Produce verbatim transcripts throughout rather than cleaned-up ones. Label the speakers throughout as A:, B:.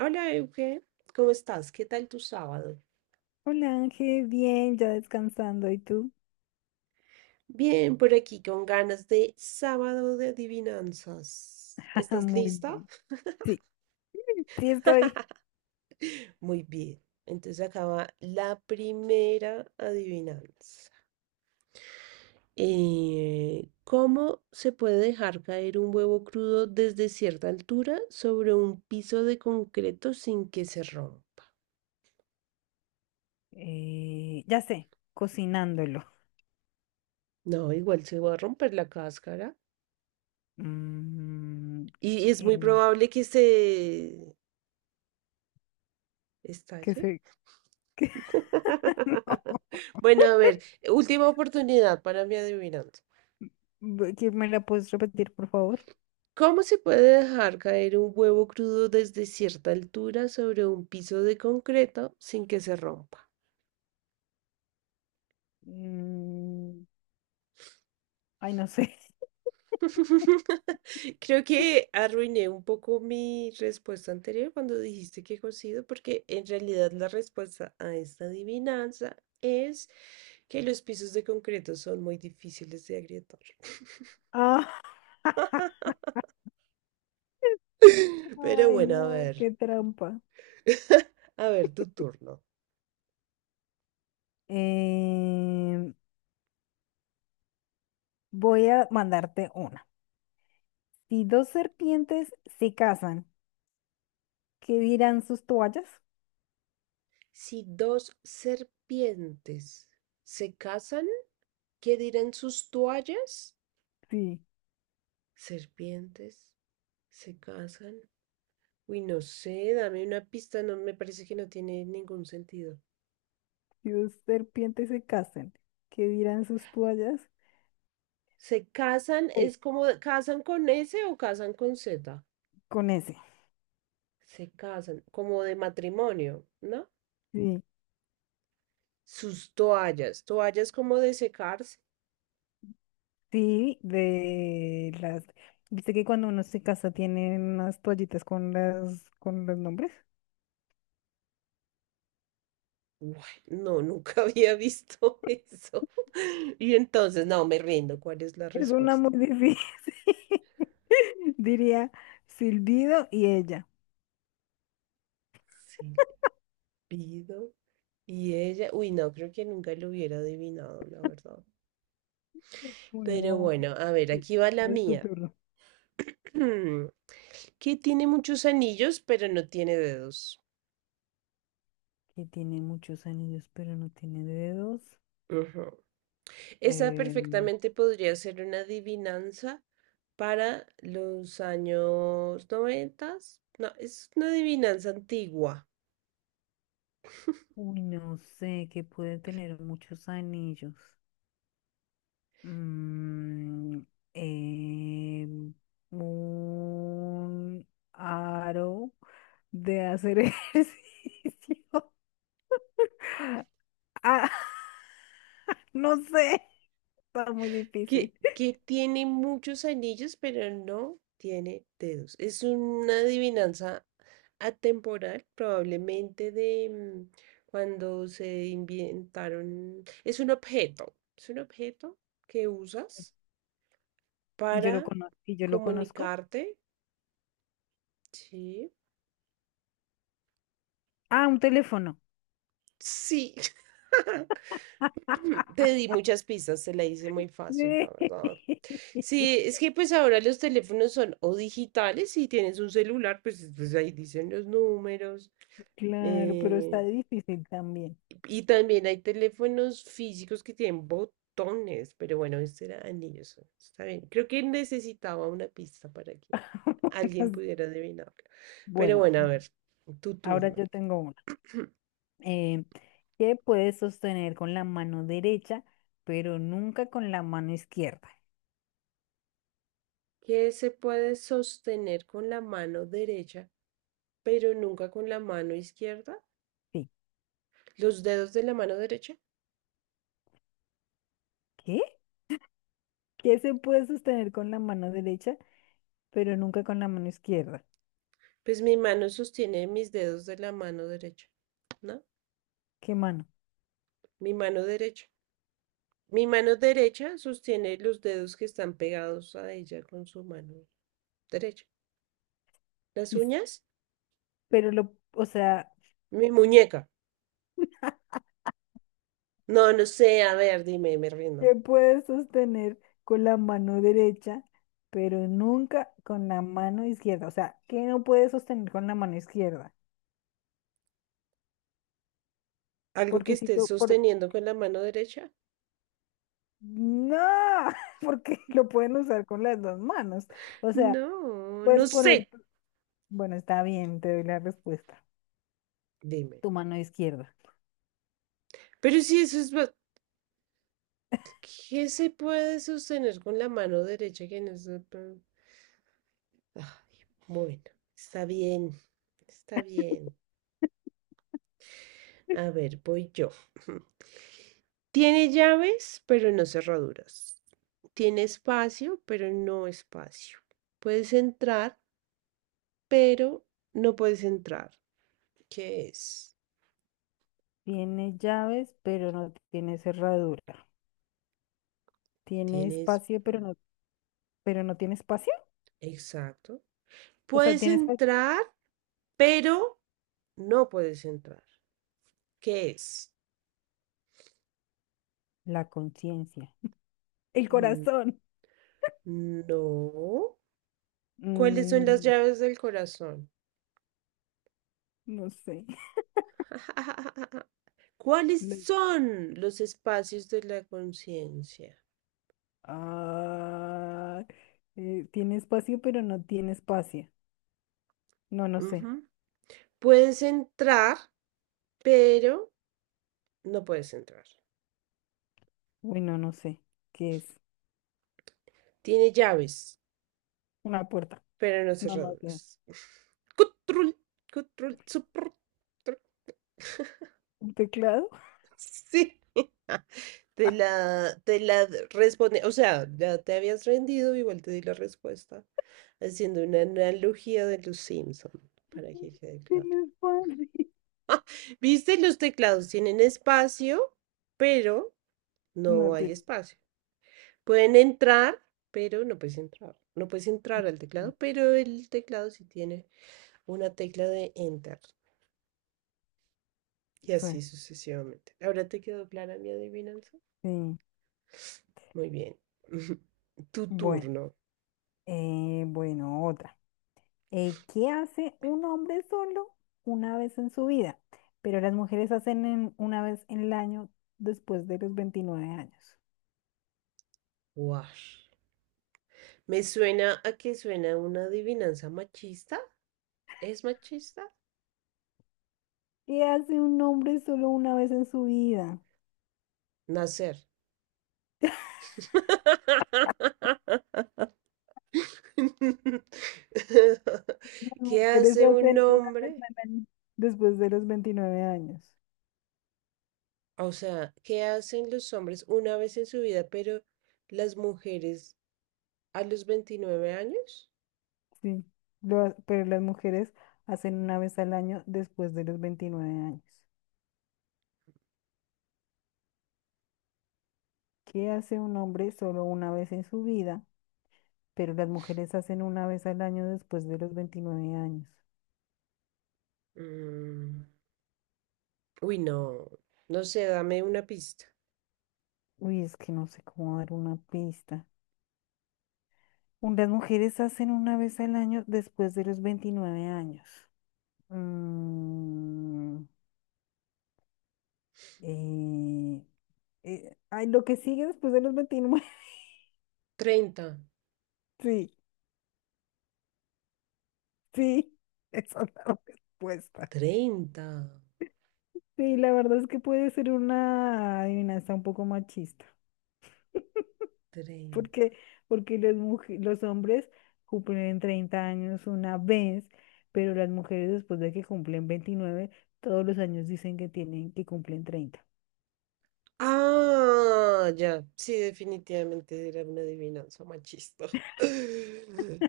A: Hola Euge, ¿cómo estás? ¿Qué tal tu sábado?
B: Hola Ángel, bien, ya descansando. ¿Y tú?
A: Bien, por aquí con ganas de sábado de adivinanzas.
B: Ah,
A: ¿Estás
B: muy
A: lista?
B: bien. Sí, sí estoy.
A: Muy bien. Entonces acaba la primera adivinanza. Eh, ¿cómo se puede dejar caer un huevo crudo desde cierta altura sobre un piso de concreto sin que se rompa?
B: Eh, ya sé, cocinándolo.
A: No, igual se va a romper la cáscara
B: Mm,
A: y es muy
B: eh,
A: probable que se
B: ¿qué
A: estalle.
B: sé?
A: Bueno, a ver, última oportunidad para mi adivinanza.
B: Bu- ¿Qué me la puedes repetir, por favor?
A: ¿Cómo se puede dejar caer un huevo crudo desde cierta altura sobre un piso de concreto sin que se rompa?
B: Mm, Ay, no sé.
A: Creo que arruiné un poco mi respuesta anterior cuando dijiste que cocido, porque en realidad la respuesta a esta adivinanza es que los pisos de concreto son muy difíciles de agrietar.
B: Ah,
A: Pero
B: ay,
A: bueno, a
B: no,
A: ver,
B: qué trampa.
A: a ver, tu turno.
B: Eh, Voy a mandarte una. Si dos serpientes se casan, ¿qué dirán sus toallas?
A: Si dos serpientes se casan, ¿qué dirán sus toallas?
B: Sí.
A: Serpientes se casan. Uy, no sé, dame una pista, no me parece que no tiene ningún sentido.
B: Si dos serpientes se casan, ¿qué dirán sus toallas?
A: Se casan,
B: Sí,
A: es como casan con S o casan con Z.
B: con ese.
A: Se casan, como de matrimonio, ¿no?
B: Sí,
A: Sus toallas, toallas como de secarse.
B: sí, de las... ¿Viste que cuando uno se casa tienen unas toallitas con las con los nombres?
A: Guay, no, nunca había visto eso. Y entonces, no, me rindo. ¿Cuál es la
B: Es una
A: respuesta?
B: muy difícil. Diría Silbido y ella.
A: Sí. Pido. Y ella, uy, no, creo que nunca lo hubiera adivinado, la verdad. Pero
B: Bueno,
A: bueno, a ver,
B: sí,
A: aquí va la
B: es tu
A: mía.
B: turno.
A: Que tiene muchos anillos, pero no tiene dedos.
B: Que tiene muchos anillos, pero no tiene dedos.
A: Ujú. Esa
B: Eh,
A: perfectamente podría ser una adivinanza para los años noventas. No, es una adivinanza antigua.
B: Uy, no sé, que puede tener muchos anillos. Mm, em, un aro de hacer ejercicio. Ah, no sé, está muy
A: que,
B: difícil.
A: que tiene muchos anillos, pero no tiene dedos. Es una adivinanza atemporal, probablemente de mm, cuando se inventaron. Es un objeto, es un objeto que usas
B: Y yo
A: para
B: lo conozco, y yo lo conozco.
A: comunicarte. Sí,
B: Ah, un teléfono.
A: sí. Te di muchas pistas, te la hice muy fácil, la
B: Sí.
A: verdad. Sí, es que pues ahora los teléfonos son o digitales, si tienes un celular, pues, pues ahí dicen los números.
B: Claro, pero está
A: eh,
B: difícil también.
A: y también hay teléfonos físicos que tienen botones, pero bueno, este era anillos. Está bien. Creo que necesitaba una pista para que alguien pudiera adivinarlo. Pero
B: Bueno,
A: bueno, a ver, tu
B: ahora
A: turno.
B: yo tengo una. Eh, ¿Qué puedes sostener con la mano derecha, pero nunca con la mano izquierda?
A: ¿Qué se puede sostener con la mano derecha, pero nunca con la mano izquierda?
B: Sí.
A: Los dedos de la mano derecha.
B: ¿Qué? Que se puede sostener con la mano derecha, pero nunca con la mano izquierda.
A: Pues mi mano sostiene mis dedos de la mano derecha, ¿no?
B: ¿Qué mano?
A: Mi mano derecha. Mi mano derecha sostiene los dedos que están pegados a ella con su mano derecha. ¿Las
B: Dice,
A: uñas?
B: Pero lo, o sea,
A: Mi muñeca. No, no sé, a ver, dime, me rindo.
B: se puede sostener con la mano derecha, pero nunca con la mano izquierda. O sea, ¿qué no puede sostener con la mano izquierda?
A: ¿Algo que
B: Porque si
A: estés
B: tú, por...
A: sosteniendo con la mano derecha?
B: no, porque lo pueden usar con las dos manos. O sea,
A: No, no
B: puedes poner,
A: sé.
B: bueno, está bien, te doy la respuesta.
A: Dime.
B: Tu mano izquierda.
A: Pero si eso es... ba- ¿Qué se puede sostener con la mano derecha que no se... bueno, está bien, está bien. A ver, voy yo. Tiene llaves, pero no cerraduras. Tiene espacio, pero no espacio. Puedes entrar, pero no puedes entrar. ¿Qué es?
B: Tiene llaves, pero no tiene cerradura. Tiene
A: Tienes...
B: espacio, pero
A: pan-
B: no, pero no tiene espacio.
A: exacto.
B: O sea,
A: Puedes
B: tiene espacio.
A: entrar, pero no puedes entrar. ¿Qué es?
B: La conciencia. El
A: Mm,
B: corazón.
A: No. ¿Cuáles son las
B: Mm,
A: llaves del corazón?
B: no sé.
A: ¿Cuáles
B: Le-
A: son los espacios de la conciencia?
B: Ah, eh, tiene espacio, pero no tiene espacio. No, no sé.
A: Ujú. Puedes entrar, pero no puedes entrar.
B: Uy, no, no sé. ¿Qué es?
A: Tiene llaves,
B: Una puerta.
A: pero no
B: No, no sé.
A: cerraduras. Control, control, suprul,
B: ¿Un teclado?
A: sí, te la, te la responde, o sea, ya te habías rendido, igual te di la respuesta, haciendo una analogía de los Simpson, para que quede claro.
B: Tiene espacio.
A: Viste, los teclados tienen espacio, pero no
B: No
A: hay
B: tiene.
A: espacio. Pueden entrar, pero no puedes entrar. No puedes entrar al teclado, pero el teclado sí tiene una tecla de enter. Y
B: Sí.
A: así sucesivamente. ¿Ahora te quedó clara mi adivinanza?
B: Sí.
A: Muy bien. Tu
B: Bueno.
A: turno.
B: Eh, bueno, otra. Eh, ¿qué hace un hombre solo una vez en su vida? Pero las mujeres hacen en- una vez en el año después de los veintinueve años.
A: Guash. Me suena a que suena una adivinanza machista. ¿Es machista?
B: ¿Qué hace un hombre solo una vez en su vida?
A: Nacer.
B: Las
A: ¿Qué
B: mujeres
A: hace un
B: hacen una vez
A: hombre?
B: al año después de los veintinueve años.
A: O sea, ¿qué hacen los hombres una vez en su vida, pero las mujeres a los veintinueve años?
B: Sí, lo ha- pero las mujeres hacen una vez al año después de los veintinueve años. ¿Qué hace un hombre solo una vez en su vida? Pero las mujeres hacen una vez al año después de los veintinueve años.
A: Mm, Uy, no, no sé, dame una pista.
B: Uy, es que no sé cómo dar una pista. Un- Las mujeres hacen una vez al año después de los veintinueve años. Mm, eh, eh, ay, lo que sigue después de los veintinueve
A: Treinta.
B: Sí, sí, esa es la respuesta.
A: Treinta.
B: Sí, la verdad es que puede ser una adivinanza un poco machista.
A: Treinta.
B: Porque, porque los, muj- los hombres cumplen treinta años una vez, pero las mujeres después de que cumplen veintinueve todos los años dicen que tienen que cumplen treinta.
A: Ah, ya, sí, definitivamente era una adivinanza machista.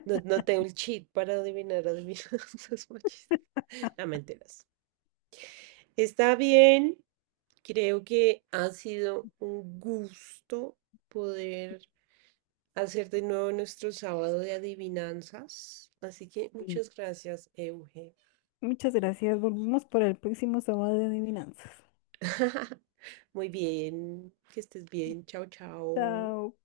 A: No, no tengo el cheat para adivinar adivinanzas machistas. No, mentiras. Está bien, creo que ha sido un gusto poder hacer de nuevo nuestro sábado de adivinanzas. Así que
B: Y
A: muchas gracias, Euge.
B: Muchas gracias. Volvemos para el próximo sábado de adivinanzas.
A: Muy bien, que estés bien. Chao, chao.
B: Chao.